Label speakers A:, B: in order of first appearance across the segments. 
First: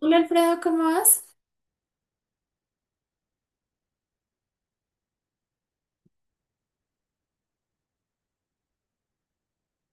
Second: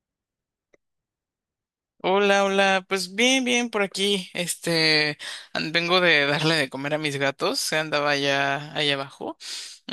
A: Hola Alfredo, ¿cómo vas?
B: Hola, hola, pues bien, bien por aquí. Este, vengo de darle de comer a mis gatos, se andaba allá abajo. Mm,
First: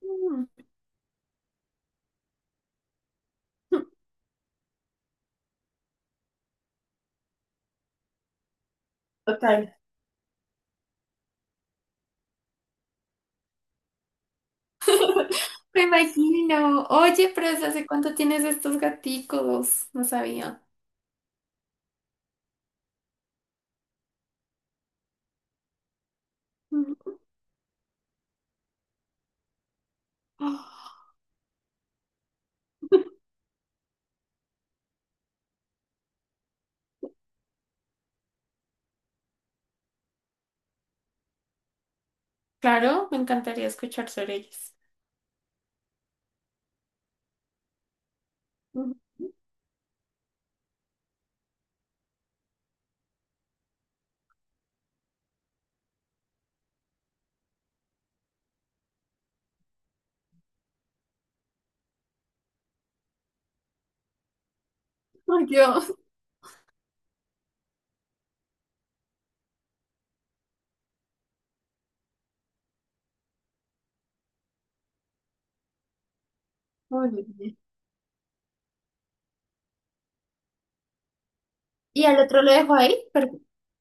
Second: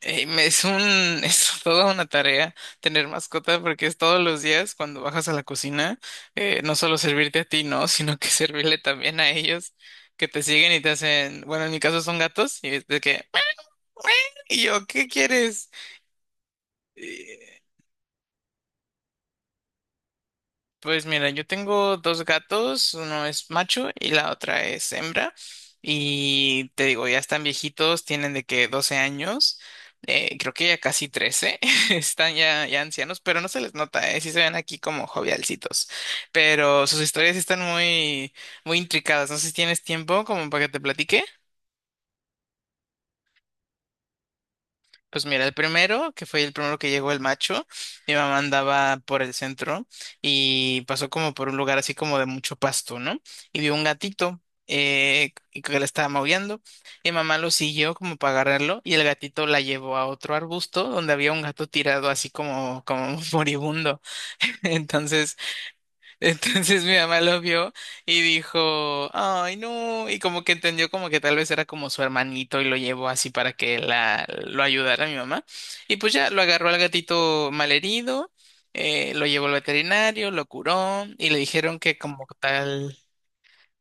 A: Mm.
B: es toda una tarea tener mascota porque es todos los días cuando bajas a la cocina, no solo servirte a ti, no, sino que servirle también a ellos
A: Total.
B: que te siguen y te hacen, bueno, en mi caso son gatos y es de que, y yo, ¿qué quieres?
A: Me imagino. Oye, pero ¿desde hace cuánto tienes estos gaticos? No sabía.
B: Pues mira, yo tengo dos gatos, uno es macho y la otra es hembra. Y te digo,
A: Mm.
B: ya están viejitos, tienen de que 12 años, creo que ya
A: Oh,
B: casi 13, están ya ancianos, pero no se les nota, sí se ven aquí como jovialcitos. Pero sus historias sí están muy, muy intricadas. No sé si tienes tiempo como para que te platique.
A: claro, me encantaría escuchar sobre ellos.
B: Pues mira, el primero, que fue el primero que llegó el macho, mi mamá
A: Mm.
B: andaba por el centro y pasó como por un lugar así como de mucho pasto, ¿no? Y vio un gatito y que le estaba maullando. Mi mamá lo siguió como para agarrarlo y el gatito la llevó a otro arbusto donde había un gato tirado así como, como moribundo. Entonces
A: Ay, Dios.
B: entonces mi mamá lo vio y dijo, ay, no, y como que entendió como que tal vez era como su hermanito y lo llevó así para que la, lo ayudara mi mamá. Y pues ya lo agarró al
A: Muy
B: gatito
A: bien.
B: malherido, lo llevó al veterinario, lo curó y le dijeron que
A: ¿Y al
B: como
A: otro lo dejo
B: tal...
A: ahí? Per-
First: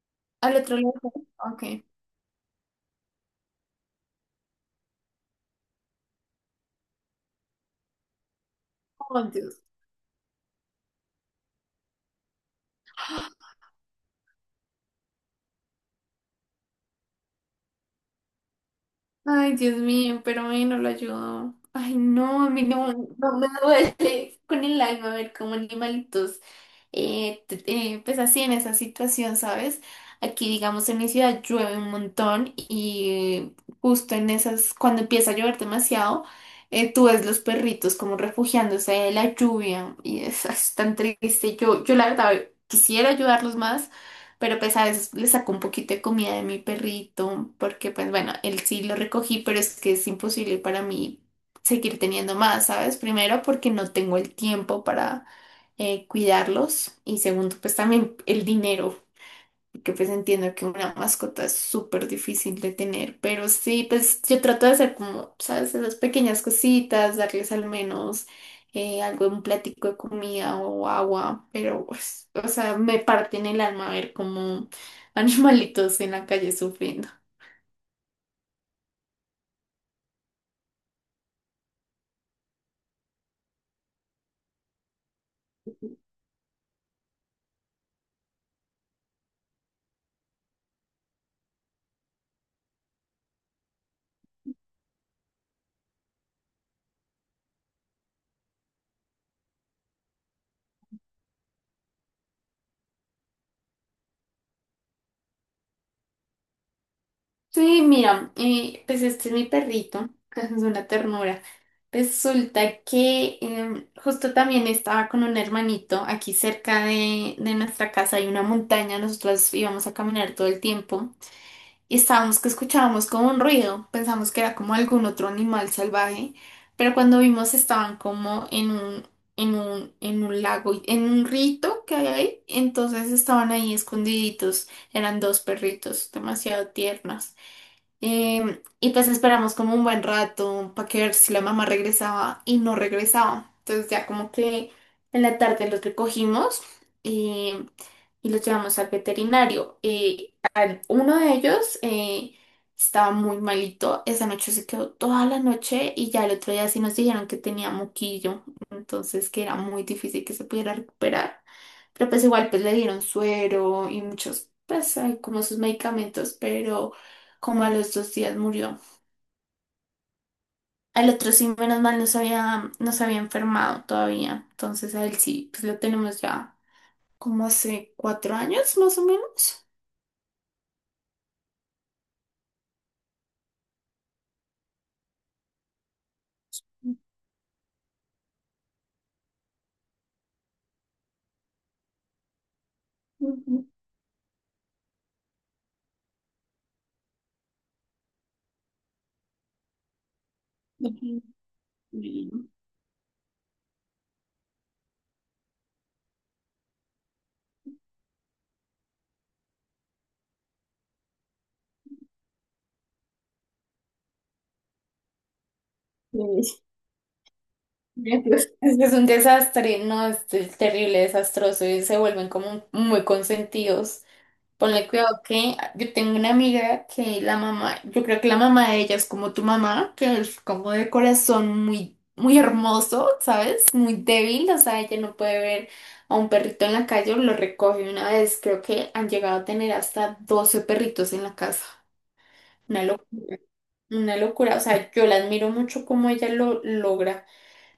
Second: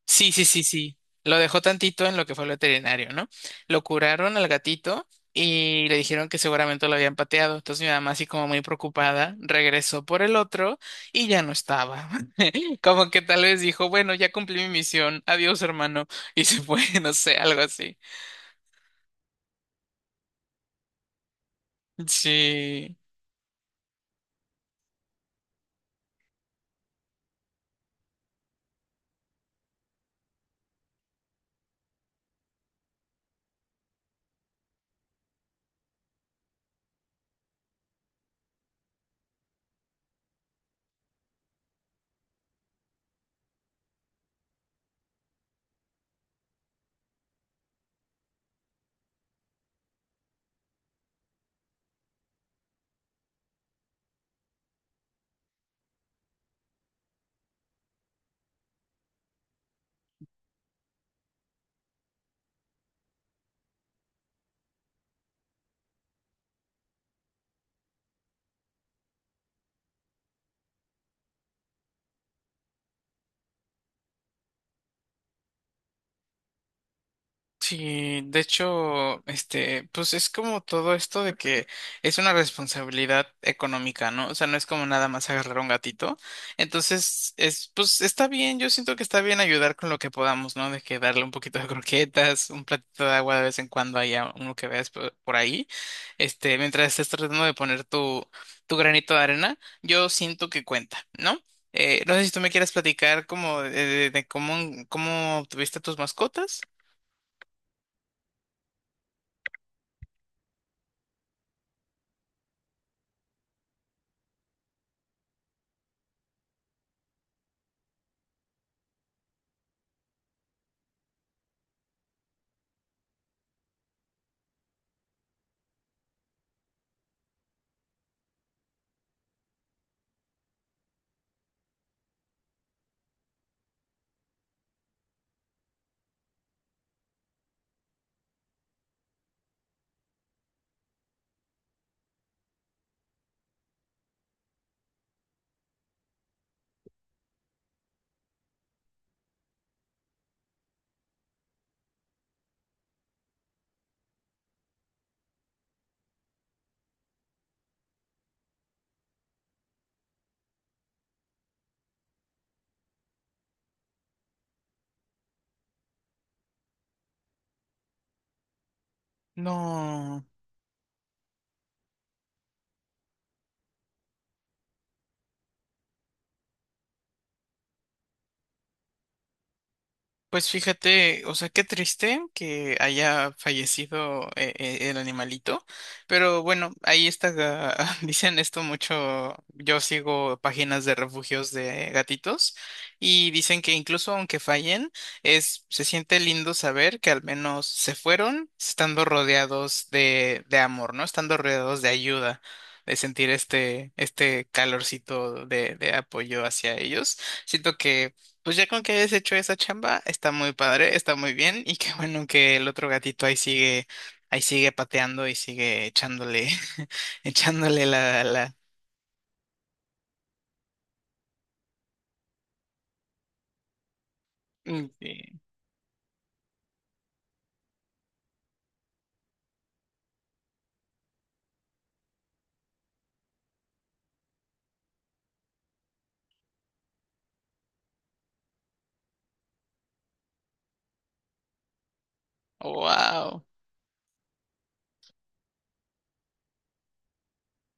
B: Sí, sí,
A: ¿Al
B: sí,
A: otro lo
B: sí.
A: dejo ahí?
B: Lo dejó
A: Ok.
B: tantito en lo que fue el veterinario, ¿no? Lo curaron al gatito y le dijeron que seguramente lo habían pateado. Entonces mi mamá, así como muy
A: Oh,
B: preocupada,
A: Dios.
B: regresó por el otro y ya no estaba. Como que tal vez dijo, bueno, ya cumplí mi misión, adiós, hermano, y se fue, no sé, algo así.
A: Ay, Dios mío, pero a mí no lo ayudó. Ay, no, a mí no,
B: Sí.
A: no me duele con el alma ver cómo animalitos, pues así en esa situación, ¿sabes? Aquí, digamos, en mi ciudad llueve un montón y justo en esas, cuando empieza a llover demasiado, tú ves los perritos como refugiándose de la lluvia y es tan triste. Yo la verdad quisiera ayudarlos más, pero pues a veces le saco un poquito de comida de mi perrito, porque pues bueno, él sí lo recogí, pero es que es imposible para mí seguir teniendo más, ¿sabes? Primero porque no tengo el tiempo para cuidarlos, y segundo pues también el dinero, que pues entiendo que una mascota es súper difícil de tener, pero sí, pues yo trato de hacer como, ¿sabes? Esas pequeñas cositas, darles al menos algo, un platico de comida o agua, pero pues, o sea, me parte en el alma ver como animalitos en la calle sufriendo.
B: Sí, de hecho, este, pues es como todo esto de que es una responsabilidad económica, ¿no? O sea, no es como nada más agarrar un gatito. Entonces, es, pues está bien, yo siento que está bien ayudar con lo que podamos, ¿no? De que darle un poquito de croquetas, un platito de agua de vez en cuando haya uno que veas por ahí. Este, mientras estés tratando de poner tu, tu granito de arena, yo siento que cuenta, ¿no? No sé si tú me quieres platicar como de, de cómo, cómo tuviste tus mascotas.
A: Sí, mira, pues este es mi perrito, es una ternura. Resulta que justo también estaba con un hermanito aquí cerca de nuestra casa; hay una montaña, nosotros íbamos a caminar todo el tiempo y estábamos que escuchábamos como un ruido, pensamos que era como algún otro animal salvaje, pero cuando vimos estaban como en un lago, en un rito que hay ahí. Entonces estaban ahí escondiditos, eran dos perritos demasiado tiernos. Y pues esperamos como un buen rato para ver si la mamá regresaba, y no regresaba. Entonces ya como que en la tarde los recogimos y los llevamos al veterinario. Uno de ellos estaba muy malito, esa noche se quedó toda la noche y ya el otro día sí nos dijeron que tenía moquillo, entonces que era muy difícil que se pudiera recuperar. Pero pues igual pues le dieron suero y muchos, pues hay como sus medicamentos, pero como a los 2 días murió.
B: No,
A: Al otro sí, menos mal, no se había enfermado todavía, entonces a él sí, pues lo tenemos ya como hace 4 años más o menos.
B: pues fíjate, o sea, qué triste que haya fallecido el animalito, pero bueno, ahí está, dicen esto mucho, yo sigo páginas de refugios de gatitos y dicen
A: Ujú,
B: que incluso aunque fallen, es, se siente lindo saber que al menos se fueron estando rodeados de amor, ¿no?
A: ujú,
B: Estando rodeados de ayuda. De sentir este calorcito de apoyo hacia ellos. Siento que pues ya con que hayas hecho esa chamba, está muy padre, está muy bien y qué bueno que el otro gatito ahí sigue pateando y sigue echándole,
A: ujú.
B: echándole la,
A: Es
B: la.
A: que es un desastre, no, es terrible, desastroso, y se vuelven como muy consentidos. Ponle cuidado que yo tengo una amiga que la mamá, yo creo que la mamá de ella es como tu mamá, que es como de corazón muy, muy hermoso, ¿sabes? Muy débil, o sea, ella no puede ver a un perrito en la calle, lo recoge una vez; creo que han llegado a tener hasta 12 perritos en la casa. Una locura.
B: Wow.
A: Una locura, o sea, yo la admiro mucho cómo ella lo logra,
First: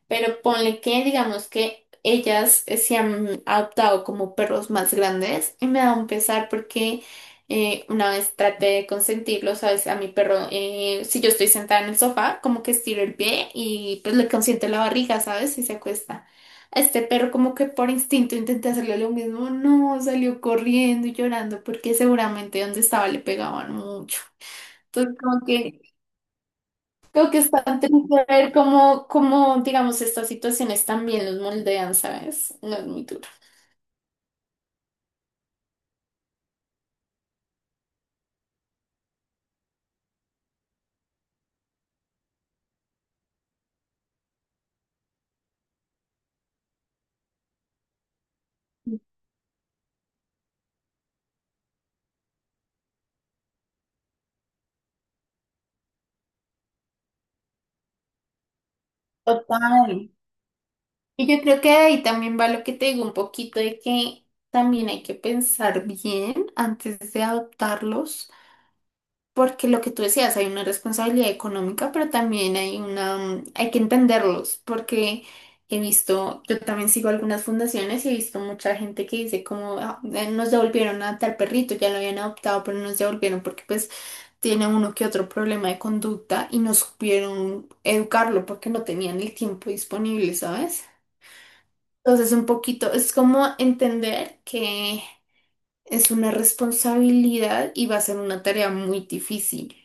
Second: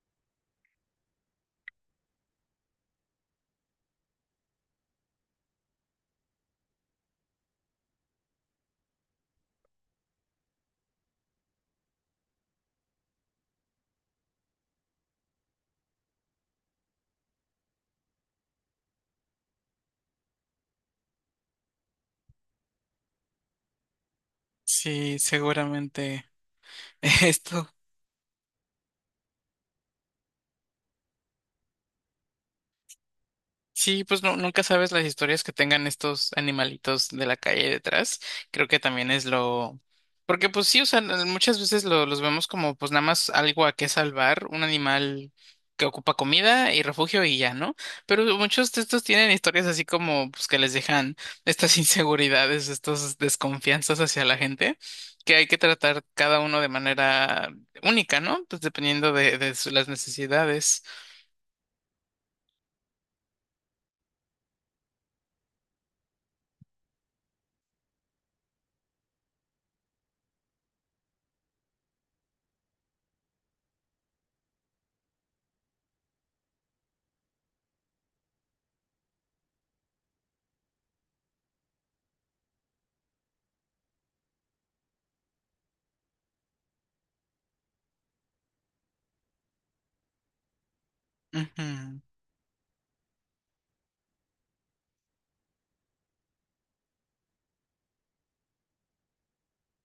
A: pero ponle que digamos que ellas se han adoptado como perros más grandes y me da un pesar porque una vez traté de consentirlo, sabes, a mi perro. Si yo estoy sentada en el sofá, como que estiro el pie y pues le consiento la barriga, sabes, y se acuesta. A este perro como que por instinto intenté hacerle lo mismo, no, salió corriendo y llorando porque seguramente donde estaba le pegaban mucho. Entonces
B: Sí,
A: como que...
B: seguramente
A: creo que es
B: esto.
A: tan triste ver digamos, estas situaciones también los moldean, ¿sabes? No es muy duro.
B: Sí, pues no, nunca sabes las historias que tengan estos animalitos de la calle detrás. Creo que también es lo... Porque pues sí, o sea, muchas veces los vemos como pues nada más algo a qué salvar, un animal que ocupa comida y refugio y ya, ¿no? Pero muchos de estos tienen historias así como pues que les dejan estas inseguridades, estas desconfianzas hacia la gente, que hay que tratar cada uno de manera única, ¿no? Pues dependiendo de las
A: Total.
B: necesidades.
A: Y yo creo que ahí también va lo que te digo un poquito de que también hay que pensar bien antes de adoptarlos, porque lo que tú decías, hay una responsabilidad económica, pero también hay una, hay que entenderlos, porque he visto, yo también sigo algunas fundaciones, y he visto mucha gente que dice como: "Ah, nos devolvieron a tal perrito, ya lo habían adoptado, pero no nos devolvieron porque pues tiene uno que otro problema de conducta y no supieron educarlo porque no tenían el tiempo disponible", ¿sabes?
B: Ujú.
A: Entonces, un poquito, es como entender que es una responsabilidad y va a ser una tarea muy difícil.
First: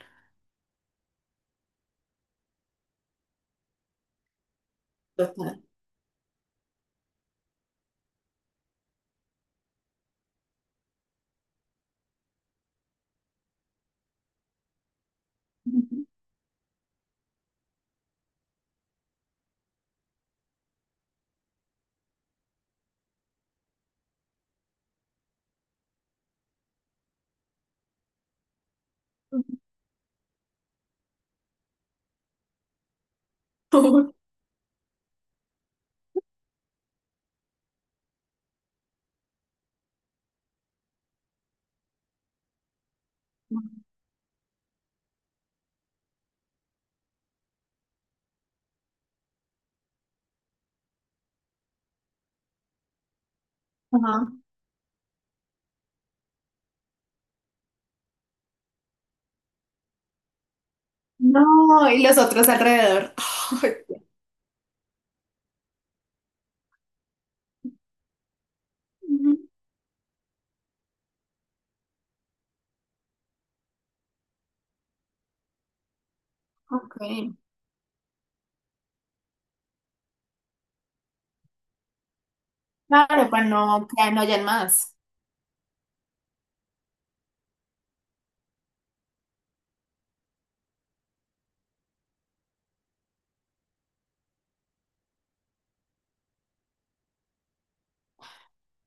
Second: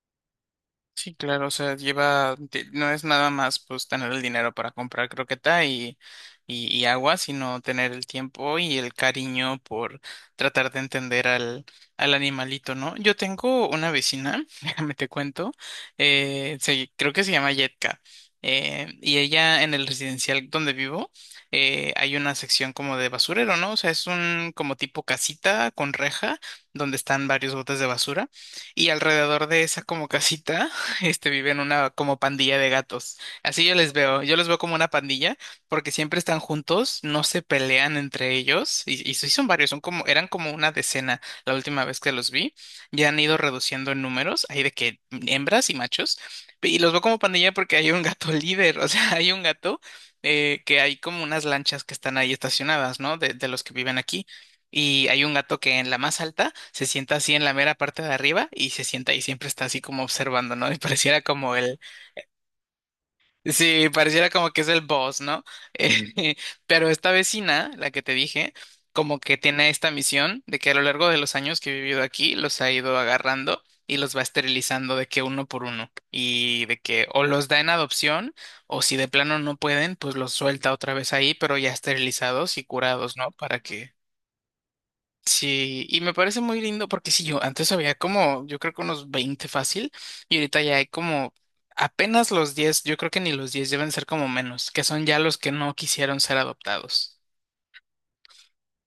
B: Sí, claro, o sea, no es nada más pues tener el dinero para comprar
A: Total.
B: croqueta y agua, sino tener el tiempo y el cariño por tratar de entender al animalito, ¿no? Yo tengo una vecina, déjame te cuento, creo que se llama Yetka, y ella en el residencial donde vivo, hay una sección como de basurero, ¿no? O sea, es un como tipo casita con reja donde están varios botes de basura y alrededor de esa como casita este, viven una como pandilla de gatos. Así yo les
A: Ujú.
B: veo, yo los veo como una pandilla porque siempre están juntos, no se pelean entre ellos y sí son varios, son como, eran como una decena la última vez que los vi. Ya han ido reduciendo en números, hay de que hembras y machos. Y los veo como pandilla porque hay un gato líder, o sea, hay un gato que hay como unas lanchas que están ahí estacionadas, ¿no? De los que viven aquí.
A: Ajá.
B: Y hay un gato que en la más alta se sienta así en la mera parte de arriba y se sienta y siempre está así como observando, ¿no? Y pareciera como el,
A: No, y los otros alrededor. Ay,
B: sí,
A: Dios.
B: pareciera como que es el boss, ¿no? Eh, pero esta vecina, la que te dije, como
A: Ujú.
B: que tiene esta misión de que a lo largo de los años que he vivido aquí, los ha ido agarrando y los va esterilizando de que uno por uno y de
A: Ok.
B: que o los da en adopción o si de plano no pueden, pues los suelta otra vez ahí, pero ya esterilizados y curados,
A: Claro,
B: ¿no?
A: para
B: Para
A: no
B: que
A: que no hayan más.
B: sí, y me parece muy lindo porque sí, yo antes había como, yo creo que unos 20 fácil, y ahorita ya hay como apenas los 10, yo creo que ni los 10 deben ser como menos, que son ya los que no quisieron ser adoptados.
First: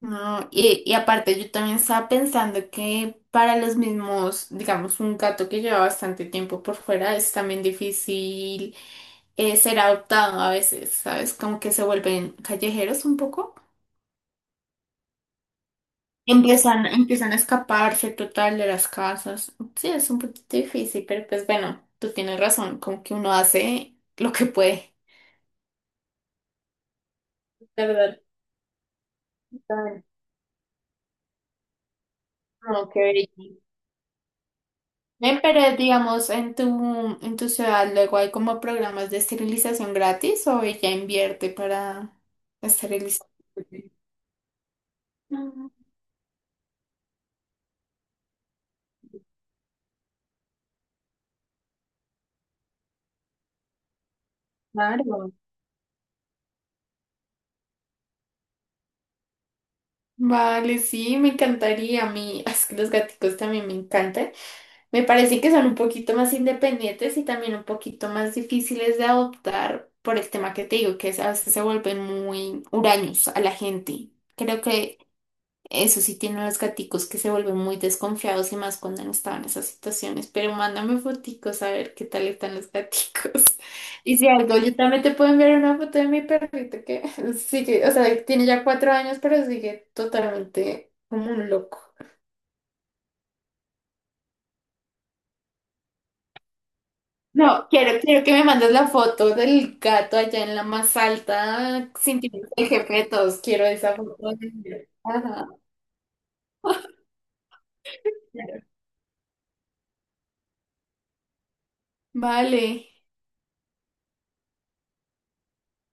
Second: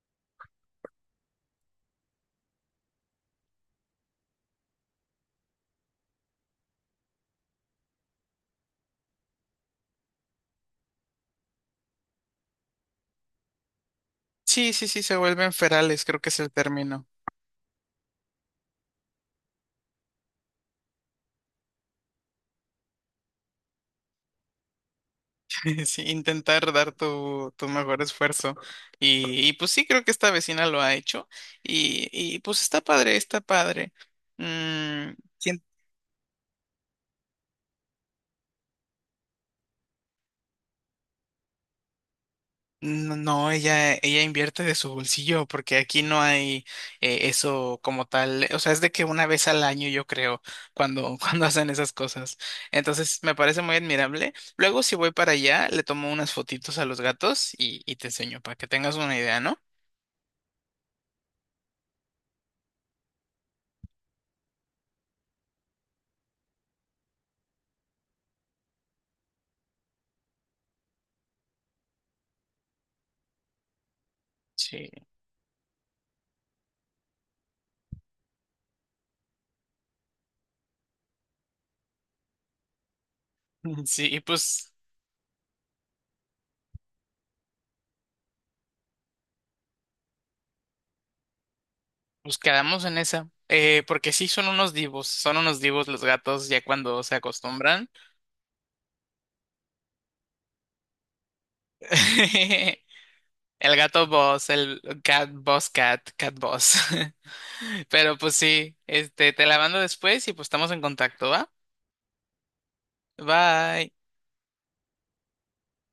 A: No, y aparte yo también estaba pensando que para los mismos, digamos, un gato que lleva bastante tiempo por fuera es también difícil ser adoptado a veces, ¿sabes? Como que se vuelven callejeros un poco.
B: Sí, sí, sí, se vuelven ferales, creo que es el
A: Empiezan,
B: término.
A: empiezan a escaparse total de las casas. Sí, es un poquito difícil, pero pues bueno, tú tienes razón, como que uno hace lo que puede.
B: Sí, intentar dar tu, tu
A: De
B: mejor
A: verdad,
B: esfuerzo. Y pues sí, creo
A: total.
B: que esta vecina lo ha hecho. Y pues está
A: No, qué
B: padre, está
A: bello.
B: padre. Mm.
A: Ven, pero digamos, en tu ciudad luego hay como programas de esterilización gratis, o ella invierte para
B: No,
A: esterilizar.
B: no, ella invierte de su bolsillo
A: Mm.
B: porque aquí no hay eso como tal. O sea, es de que una vez al año yo creo cuando, cuando hacen esas cosas. Entonces me parece muy admirable. Luego si voy
A: Claro.
B: para allá, le tomo unas fotitos a los gatos y te enseño para que tengas una idea, ¿no?
A: Vale, sí, me encantaría. A mí, es que los gaticos también me encantan. Me parece que son un poquito más independientes y también un poquito más difíciles de adoptar por el tema que te digo, que es, a veces se vuelven muy huraños a la gente. Creo
B: Sí.
A: que eso sí tienen los gaticos, que se vuelven muy desconfiados, y más cuando han estado en esas situaciones. Pero mándame foticos a ver qué tal están los gaticos.
B: Sí,
A: Y
B: y
A: si algo,
B: pues,
A: yo también te puedo enviar una foto de mi perrito, que sigue, o sea, tiene ya 4 años, pero sigue totalmente como un loco.
B: pues quedamos en esa. Porque sí son unos divos los gatos ya cuando se
A: No,
B: acostumbran.
A: quiero que me mandes la foto del gato allá en la más alta, sintiendo el jefe de todos. Quiero
B: El
A: esa
B: gato
A: foto.
B: boss, el cat
A: Ajá.
B: boss cat, cat boss. Pero pues sí, este, te la mando después y pues estamos en contacto, ¿va?
A: Vale.
B: Bye.